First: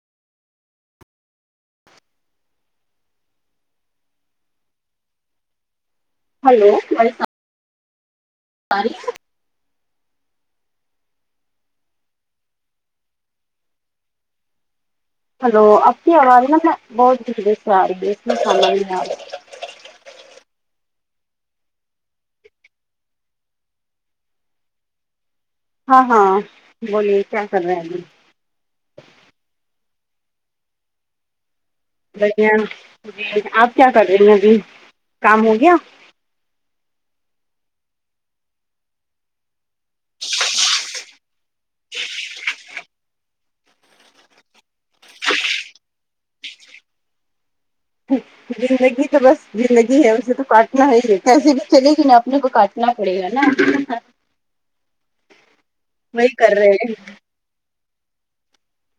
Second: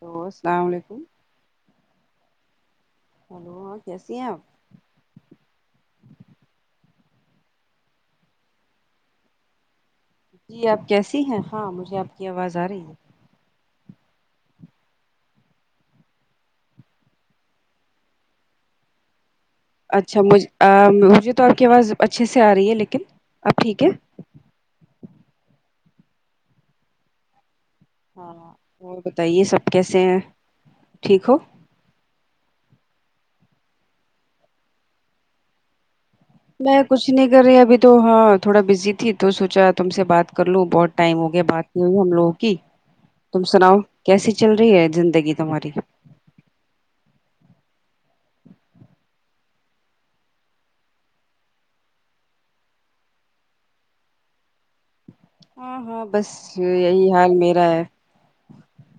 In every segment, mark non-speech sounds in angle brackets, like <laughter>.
Hello السلام علیکم hello کیسی ہیں آپ ہیلو وعلیکم تعریف ہے جی آپ کیسی ہیں ہاں مجھے آپ کی آواز آ رہی ہے ہلو آپ کی آواز نہ میں بہت دردر آرہی ہے اچھا مج آ مجھے تو آپ کی آواز اچھے سے آ رہی ہے لیکن اب ٹھیک ہے ہاں ہاں بولیے کیا کر رہے ہیں ابھی ہاں ہاں اور بتائیے سب کیسے ہیں ٹھیک ہو بڑھیا جی آپ کیا کر رہی ہیں ابھی کام ہو گیا میں کچھ نہیں کر رہی ابھی تو ہاں تھوڑا بزی تھی تو سوچا تم سے بات کر لوں بہت ٹائم ہو گیا بات یہ ہم لوگوں کی تم سناؤ کیسی چل رہی ہے زندگی تمہاری زندگی تو بس زندگی ہے اسے تو کاٹنا ہی ایسے بھی چلے گی نہ اپنے کو کاٹ پوچھنا پڑے گا نہ ہاں ہاں ہاں ہاں بس یہی حال میرا ہے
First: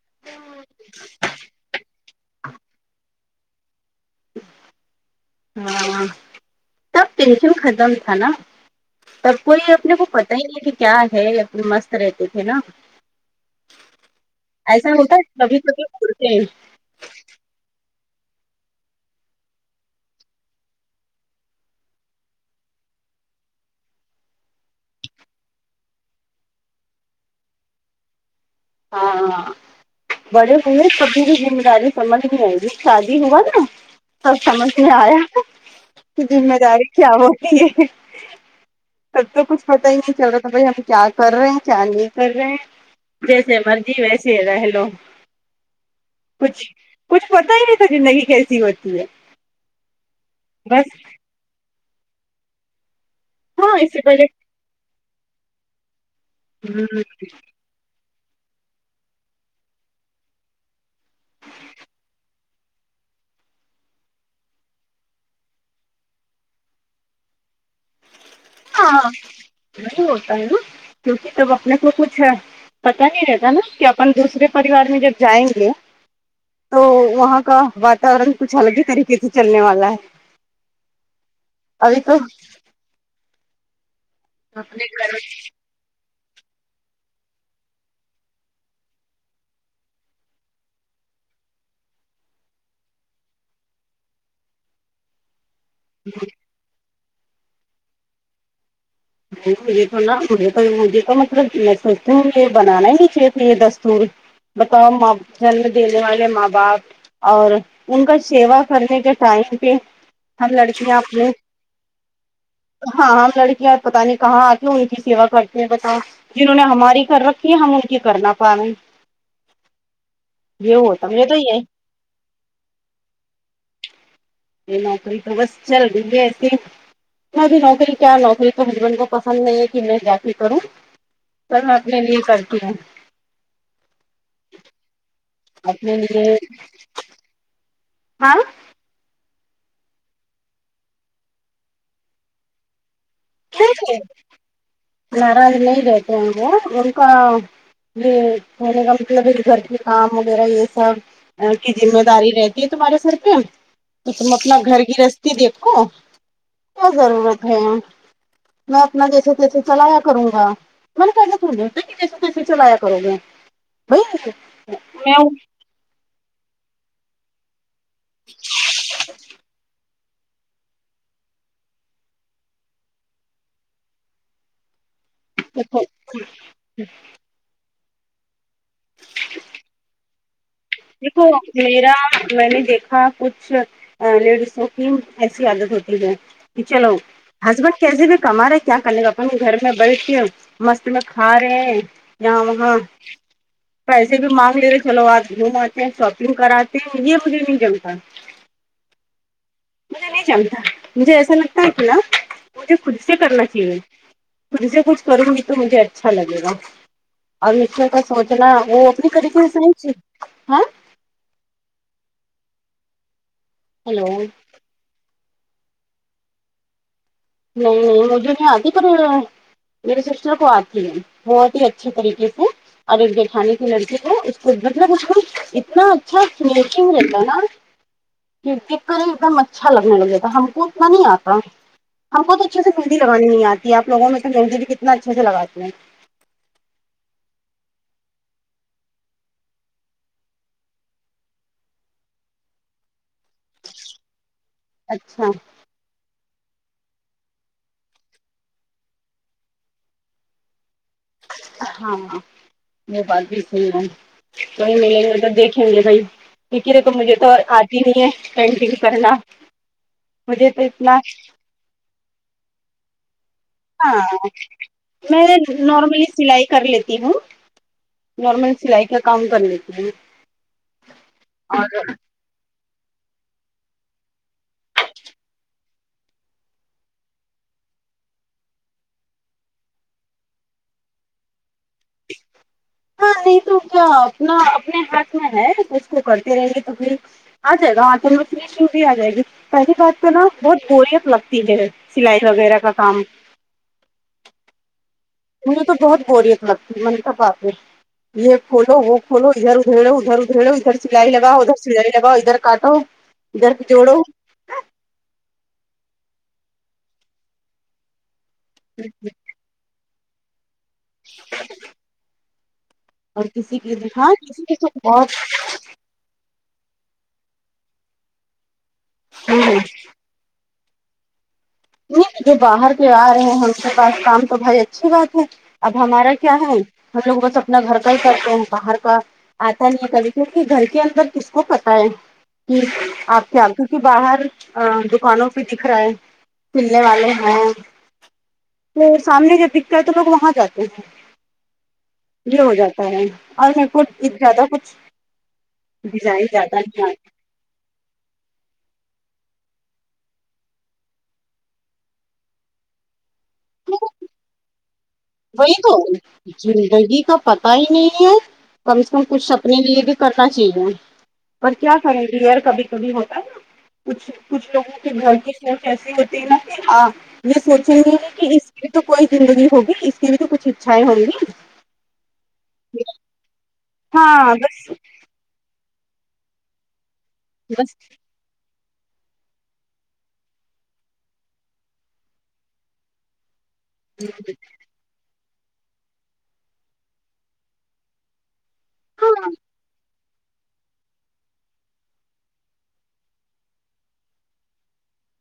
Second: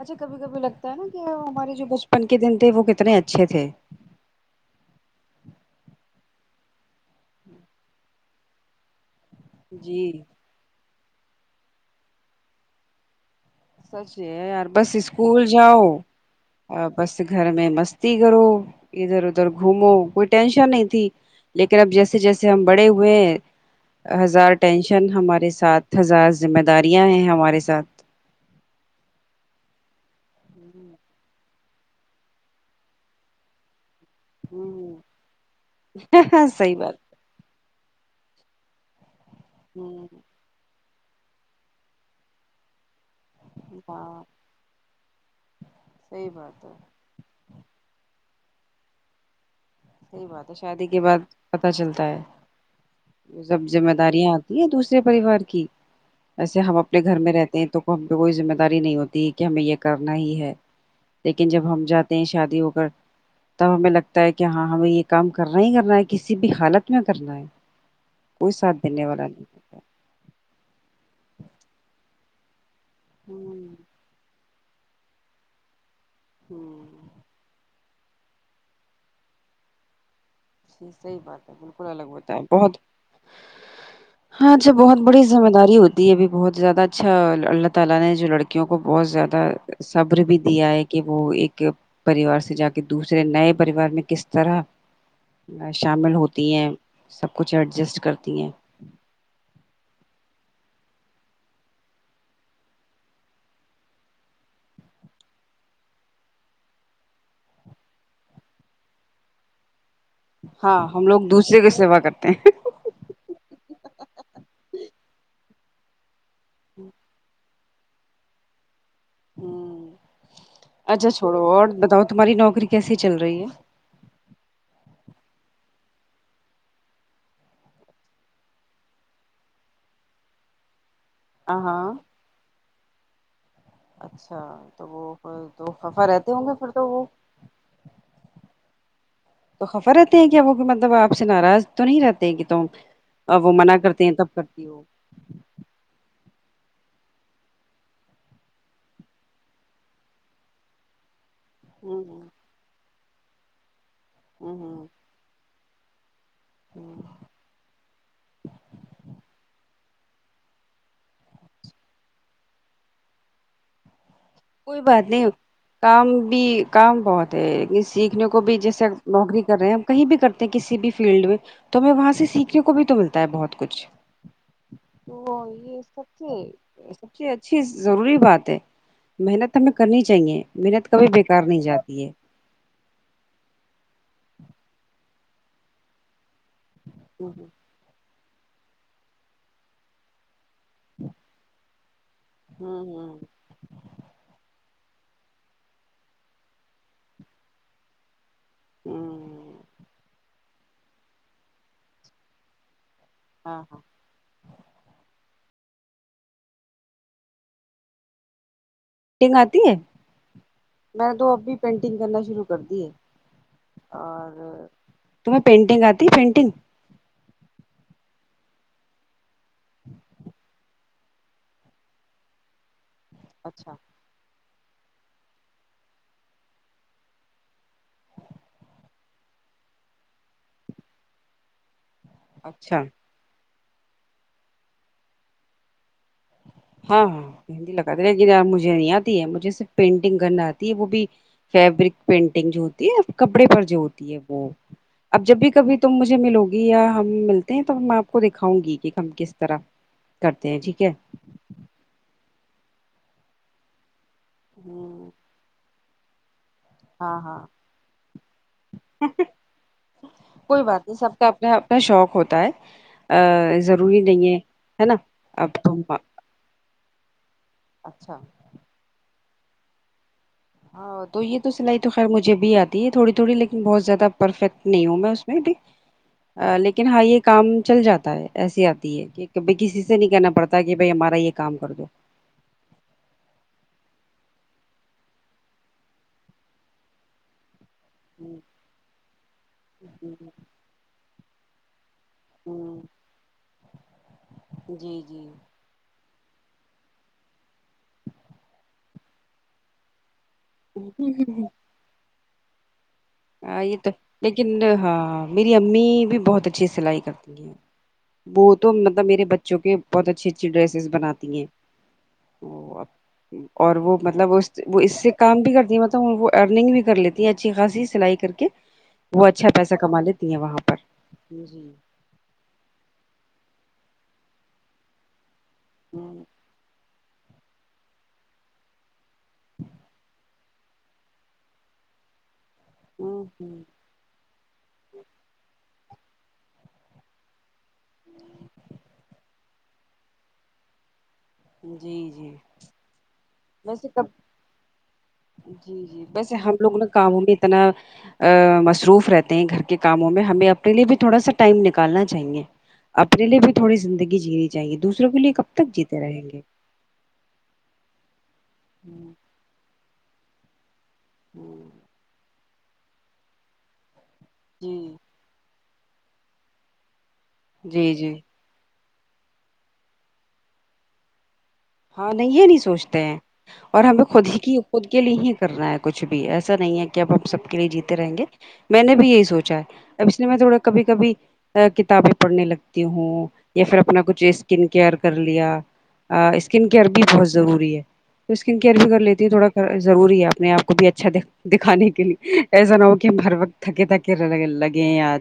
اچھا کبھی کبھی لگتا ہے نا کہ وہ ہمارے جو بچپن کے دن تھے وہ کتنے اچھے تھے ہاں سب ٹینشن ختم تھا نا تب کوئی اپنے کو جی پتہ ہی ہے کہ کیا ہے اپنے مست رہتے تھے نا سچ ہے یار ایسا بس ہوتا ہے اسکول کبھی کبھی جاؤ کرتے ہیں بس گھر میں مستی کرو ادھر ادھر گھومو کوئی ٹینشن نہیں تھی لیکن اب جیسے جیسے ہم بڑے ہوئے ہیں ہزار ٹینشن ہمارے ساتھ ہزار ذمہ داریاں ہیں ہمارے ساتھ ہاں آ بڑے ہوئے کبھی بھی ذمہ داری سمجھ میں ہو شادی ہوا نا سب سمجھ میں آیا کہ ہاں زمہ صحیح داری بات کیا ہوت تب تو کچھ پتا ہی ہوں نہیں چلا بھائی یہ پ کیا کر رہے ہیں کیا نہیں کر رہے ہیں جیسے مرضی ہاں ویسے رہ لو صحیح کچھ بات ہے کچھ پتا ہی نہیں تھا زندگی کیسی ہوتی ہے صحیح بات ہے شادی بس کے بعد پتا چلتا ہے سب ہاں ذمہ اس سے پہلے داریاں آ تی ہے دوسرے پریوار کی ایسے ہم اپنے گھر میں رہتے ہیں تو ہم پہ کوئی ذمہ داری نہیں ہوتی ہے کہ ہمیں یہ کرنا ہی ہے لیکن جب ہم جاتے ہیں شادی ہو کر تب ہمیں لگتا ہے کہ کہ ہاں ہمیں یہ کام کرنا ہی کرنا ہے کسی بھی حالت میں کرنا ہے کوئی ساتھ دینے ہاں والا نہیں ہوتا ہے۔ نہیں ہوتا ہے نا کیونکہ تب اپنے کو کچھ ہے پتا نہیں رہتا نا ہوں کہ اپن دوسرے پریوار میں جب جائیں گے تو ہوں وہاں کا واتورن کچھ الگ ہی طریقے سے چلنے والا ہے جی صحیح بات ہے بالکل ابھی الگ تو ہوتا ہے بہت ہاں چھ اپنے بہت بڑی نہیں، ذمہ داری ہو تی یہ بھی بہت زیادہ اچھا اللہ تعالی نے جو لڑکیوں کو بہت زیادہ صبر بھی دیا ہے کہ وہ ایک پریوار سے جا کے دوسرے نئے پریوار میں کس طرح شامل ہوتی ہیں سب کچھ ایڈجسٹ کرتی ہیں مجھے تو نہا مجھے تو مجھے تو مطلب میں سوچتی ہوں یہ بنانا ہی نہیں چاہیے تھا یہ دستور بتاؤ ماں جنم دینے والے ماں باپ اور ان کا سیوا کرنے کے ٹائم پہ ہم ہاں لڑکیاں ہم لوگ اپنے دوسرے کی سیوا کرتے ہیں ہاں ہم لڑکیاں پتا نہیں کہاں آتی ان کی سیوا کرتے ہیں بتاؤ جنہوں نے ہماری کر رکھ ی ہم ان کی کرنا پا رہے ہیں ہوں یہ ہوتا اچھا مجھے تو چھوڑو یہ اور بتاؤ تمہاری نوکری کیسی چل رہی ہے یہ نوکری تو بس چل دیں گے ایسیےنا بھی نوکری کیا نوکری ہسبینڈ کو پسند نہیں ہے کہ میں جا کے کروں ہاں پر میں ہاں اپنے لیے کرتی ہوں اچھا تو وہ دو اپنے خفا رہتے لیے ہوں گے پھر تو وہ ہاں تو خفا رہتے ہیں کہ وہ مطلب آپ سے ناراض تو نہیں رہتے ہیں کہ تم اور وہ منع ٹھیک ہے کرتے ہیں تب کرتی ہو وہ ناراض نہیں رہتے ہیں وہ ان کا یہ رہنے کا مطلب ایک گھر کے کام وغیرہ یہ سب انکی ہوں ہوں زمیداری رہتی ہے تمہارے سر پہ تو تم اپنا ہوں گھر گرہستی دیکھو کیا ہوں ضرورت ہے میں اپنا جیسے تیسے چلایا کروں گا میں نے کہہ یہ تھوڑی ہوتا ہے کہ جیسے تیسے چلایا کرو گے نہیں کوئی بات نہیں کام بھی کام بہت ہے سیکھنے کو بھی جیسے نوکری کر رہے ہیں کہیں بھی کرتے ہیں کسی بھی فیلڈ میں تو ہمیں وہاں سے سیکھنے کو بھی تو ملتا ہے بہت کچھ تو یہ میں سب سے سب سے اچھی ضروری بات ہے محنت ہمیں کرنی چاہیے محنت کبھی دیکھو بےکار نہیں میرا جاتی ہے میں نے دیکھا کچھ لیڑیسوں کی ایسی عادت ہوتی ہے چلو ہسبینڈ کیسے بھی کما رہا کیا کرنے کا اپنے گھر میں بیٹھ کے مست میں کھا رہے ہے یہاں وہاں ہاں پیسے بھی مانگ لے رہے چلو آج گھوم آتے ہیں شاپنگ کراتے ہیں یہ مجھے نہیں جمتا ہوں مجھے نہیں جمتا مجھے ایسا لگتا ہے کہ نا مجھے خود سے کرنا چاہیے ہاں مھ سے کچھ کروں گی تو مجھے اچھا لگے گا اور <unintelligible> مچے کا سوچنا وہ اپنی <unintelligible> کریھی ٹنگ ک آتی ہے سائے ہاں میں نے تو اب بھی پینٹنگ کرنا شروع کر دی ہے ہیلو نہیں اور تمہیں پینٹنگ آتی پینٹنگ نہیں نہیں مجھے نہیں اتی پر میرے سسٹر کو اتی ہے بہت ہی اچھے طریقے سے اور ایک جیٹھانی کی اچھا لڑکی اس مطلب اس کو اتنا اچھا فنشنگ رہتا ہے نا دیکھ کرے ایک دم اچھا لگنے لگے تھا ہم کو اتنا نہیں اتا ہم کو تو اچھے اچھا مہندی لگانی نہیں اتی آپ لوگوں تو مہندی بھی کتنا اچھے سے لگاتے ہیں ہاں ہاں مہندی لگاتی رہے مجھے نہیں اتی ہے مجھے صرف پینٹنگ کرنا اتی ہے وہ بھی فیبرک پینٹنگ جو ہوتی ہے کپڑے پر جو ہوتی ہے وہ اب اچھا جب بھی کبھی تم مجھے ملو گی یا ہم ملتے ہیں تو میں اپ کو دکھاؤں گی کہ ہم کس طرح کرتے ہیں ٹھیک ہے ہاں وہ بات بھی صحیح ہے کہی ملے ہوں گے تو دیکھیں گے بھائی یک رے تو مجھے ہاں تو ہاں اتی نہیں ہے پینٹنگ کرنا مجھے تو کوئی بات اتنا نہیں سب کا اپنا اپنا شوق ہوتا ہے ہاں ضروری نہیں ہے ہے نا میں اب تم نارملی سلائی کر لیتی ہوں اچھا نارمل سلائی کا کام کر لیتی ہوں ہاں تو یہ تو اور سلائی تو خیر مجھے بھی ات تھوڑی تھوڑی لیکن بہت زیادہ پرفیکٹ نہیں ہوں میں اس میں بھی لیکن ہاں یہ کام چل جاتا ہے ایسی اتی ہے کہ کبھی کسی سے نہیں کہنا پڑتا کہ بھائی ہمارا یہ کام کر دو ہاں نہیں تو کیا اپنا اپنے ہاتھ میں ہے اس کو کرتے رہیے تو پھر اجائے گا ہاںچل میں اجائے گی پہلی بات تو نا بہت بوریت لگتی ہے سلائی وغیرہ کا کام جی جی مجھے تو بہت بوریت لگتی میں نے کہا باپرے یہ کھولو وہ کھولو ادھر ادھیڑو ادھر ادھریڑو ادھر سلائی لاگاو ادھر سلائی لاگاو ادھر کاٹو ہاں یہ تو جوڑو لیکن ہاں میری امی بھی بہت اچھی سلائی کرتی ہیں بوت تو مطلب میرے بچوں کے بہت اچھی اچھی ڈریسز بناتی ہیں اور کسی کی اور وہ ہاں مطلب کسی کی تو وہ اس سے بہت کام بھی کرتی مت وہ ارننگ بھی کر لیتی ہیں اچھی خاصی سلائی کر کے وہ اچھا ہوں پیسہ کما لیتی ہیں وہاں پر جی نہیں جو باہر کے آرہے ہیں ہم کے پاس کام تو بھائی اچھی بات ہے اب ہ ہمارا کیا ہے ہم لوگ بس اپنا گھر کا ہی کرتے ہیں باہر کا آتا نہیں ہے کبھی کے گھر کے اندر کس کو پتا ہے کہ آپ کے ہ ہ آنکھوں کی باہر آ دکانوں پہ دکھ رہا ہے کلنے والے ہیں وہ سامنے جب دکھتا ہے تو لوگ وہاں جاتے ہیں جی جی یہ ہو جاتا اور میرے کو ویسے کب زیادہ کچھ جی جی ڈیزائن ویسے ہم زیادہ لوگ نہ نہیں کاموں میں اتنا آ مصروف رہتے ہیں گھر کے کاموں میں ہمیں اپنے لیے بھی تھوڑا سا ٹائم نکالنا چاہیے اپنے لیے بھی تھوڑی آتی زندگی جینی چاہیے دوسروں کے لیے کب تک جیتے رہیں گے ڈیڈی کو پتا ہی نہیں ہے کم سے کم کچھ اپنے لیے بھی کرنا چاہیے پر کیا کریں گے یار کبھی کبھی ہوتا ہے نہ کچھ کچھ جی لوگوں کے گھر کی سوچ ایسی ہوتی ہے نا کہ ہاں یہ سوچیے جی گے جی کہ اس یہ تو کوئی زندگی ہوگی اس کی بھی تو کچھ اچھائیں ہوں گی ہاں نہیں یہ نہیں سوچتے ہیں اور ہم لوگ خود ہاں ہی کی بس خود کے لیے ہی کرنا ہے کچھ بھی ایسا نہیں ہے کہ اب ہم سب کے لیے بس جیتے رہیں گے میں نے بھی یہی سوچا ہے اب اس لئے میں تھوڑا کبھی کبھی ا کتابیں پڑھنے لگتی ہوں یا پھر اپنا کچھ اسکن کیئر کر لیا اسکن کیئر بھی بہت ضروری ہے تو اسکن کیئر بھی کر لیتی ہاں تھوڑا ضروری ہے اپنے آپ کو بھی اچھا دیکھ دکھانے کے لیے ایسا نہ ہو کہ ہم ہر وقت تھکے تھکے لگے یار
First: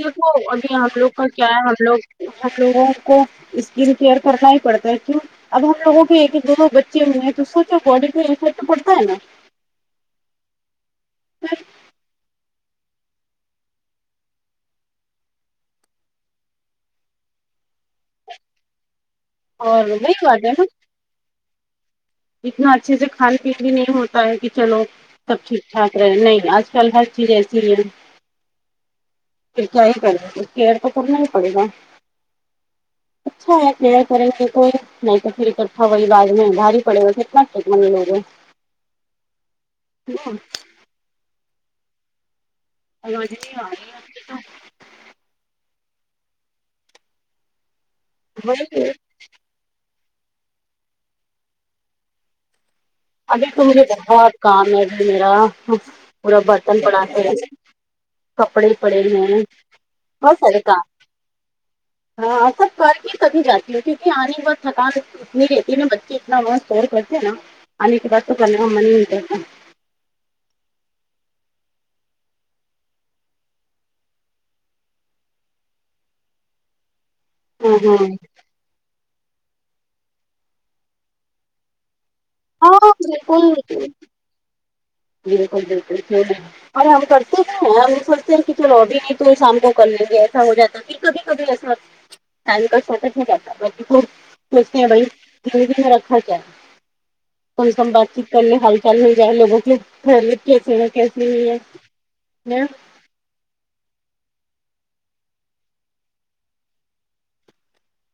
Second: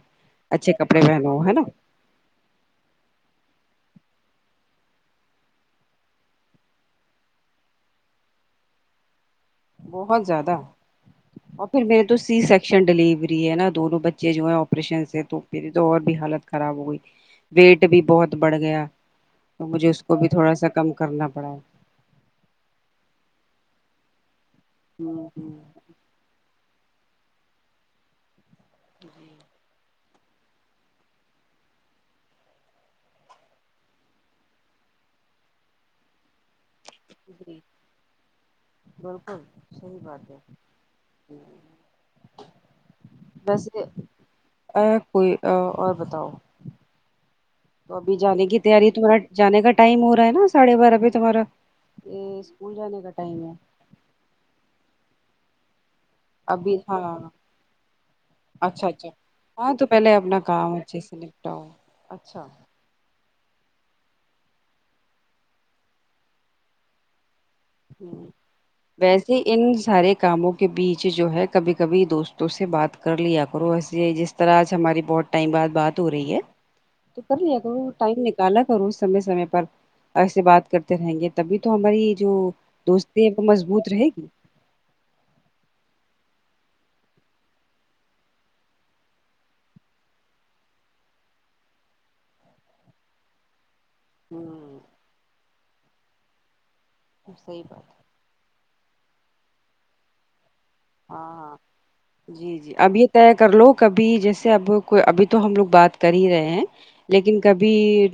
دیکھو ابھی آپ لوگ کا کیا ہے ہم لوگ ہم لوگوں کو اسکن کیئر کرنا ہی پڑتا ہے کیوں اب ہم لوگوں کے ایک ایک دونوں بچے میں ہیں تو سوچو باڈی پہ افیکٹ پڑتا ہے نا بہت زیادہ اور پھر میرے تو سی سک شن ڈیلیوری ہے نا دونوں بچے جو ہیں آپریشن سے تو پھر اور بھی حالت خراب ہو گئی ویٹ بھی بہت بڑھ گیا تو مجھے اور اس کو وہی بھی بات ہے تھوڑا نا سا کم کرنا پڑا اتنا اچھے سے کھان پین بھی نہیں ہوتا ہے کہ چلو ہوں، سب ٹھیک ٹھاک رہے نہیں آج کل ہر چیز ایسی ہے کیا ہی کر رہ کیئر تو کرنا ہی پڑے گا اچھا ہے نا کریں گے کوئی نہیں تو <unintelligible> فک تھا وہی بع میںدھار پڑےنا س جی ل <unintelligible> وہی بس ا کوئی او اور بتاؤ تو ابھی جانے کی تیاری تھوڑا جانے کا ٹائم ہو رہا ہے نا ساڑھے بارہ بجے تمہارا اسکول جانے کا ٹائم ابھی ہے تو مجھے بہت کام ہے ابھی میرا پورا ابھی برتن ہاں پڑا کے کپڑے اچھا پڑے اچھا ہے ہاں تو پہلے بہت اپنا سارے کام اچھے سے نپٹاؤ اچھا ہے کر کے کبھی جاتی ہے کیونکہ آنے بعد تھکان اتنی رہتی ہے نا بچے اتنا وہاں شور کرتے ہیں نا آنے کے بعد تو کرنے کا من ہی نہیں ویسے کرتا ان سارے کاموں کے بیچ جو ہے کبھی کبھی دوستوں سے بات کر لیا کرو ایسے جیسے اور آج ہماری بہت ٹائم بعد بات ہو رہی ہے توہ کر لیا کرو ہاں ٹائم نیک کالا کرو سمے سمے پر ایسے بات کرتے رہیں گے تبھی تو ہماری جو ہاں ہاں دوستی ہے تو بالکل مضبوط رہے گی بالکل بالکل صحیح فرما اور ہم کرتے بھی ہیں ہم سوچتے ہیں کہ چلو ابھی بھی تو شام کو کر لیں گے ایسا ہو جاتا پھر کبھی کبھی ایسا ٹائم کا شارٹڈ ہو جاتا ہے ہم لوگو کو ہوں بھائی میں رکھا کیا صحیح کم سے بات کم باقی کرنے حال چال مل جائے لوگوں کی لی خریت کیسے ہے کیسے نہیں ہے تے کر لوگ کبھی جیسے اب کو ابھی تو ہم لوگ بات کر ہی رہے ہیں لیکن کبھی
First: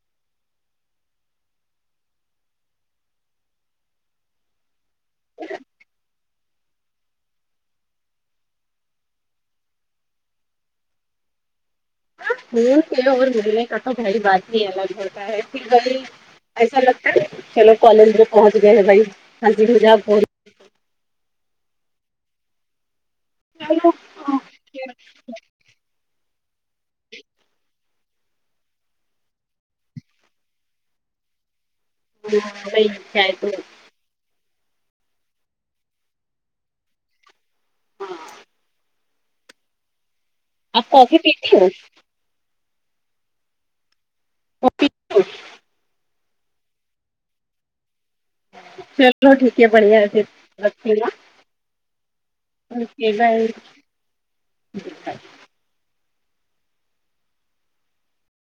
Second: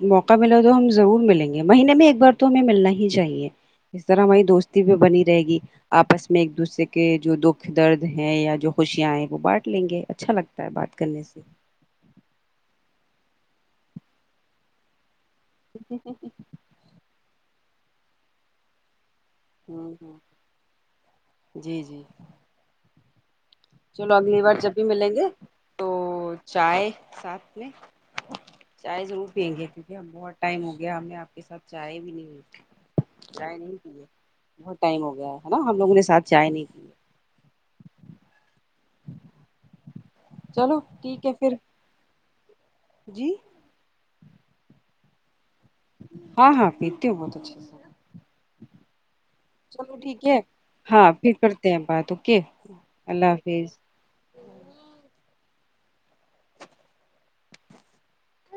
موقع ملا تو ہم ضرور ملیں گے مہینے میں ایک بار تو ہمیں ملنا ہی چاہیے اس طرح ہماری دوستی بھی بنی رہے گی آپس میں ایک دوسرے کے جو دو درد ہے یا جو خوشیاں ہیں وہ بانٹ لیں گے اچھا لگتا ہے بات کرنے سے ہم سے اور ملنے کا تو بھائی بات ہی الگ ہوتا ہے پھر بی ایسا لگتا چلو کالج میں پہنچ گئے ہیں بھائی حاضر ہو ہوں ہوں جاؤ جی جی <unintelligible> چالوں اگلی بار جب بھی ملیں گے تو چائے ساتھ میں چائے ضرور پییں گے کیونکہ ہم بہت ٹائم ہو گیا ہمیں آپ کے ساتھ چائے بھی نہیں بھائی ہوتی کیا ہے تو چائے نہیں پی ہے بہت ٹائم ہو گیا ہے نا ہم لوگوں نے ساتھ چائے نہیں کی ہاں چلو آپ کافی ٹھیک ہے پھر پیتی ہو جی کافی ہاں ہاں پیتی ہوں بہت اچھے سے سر چلو ٹھیک ہے چلو بڑھیاہے پھر ٹھیک ہے اوکے نا ہاں پھر کرتے ہیں بات اوکے اوکے اللہ بائے حافظ جی تھی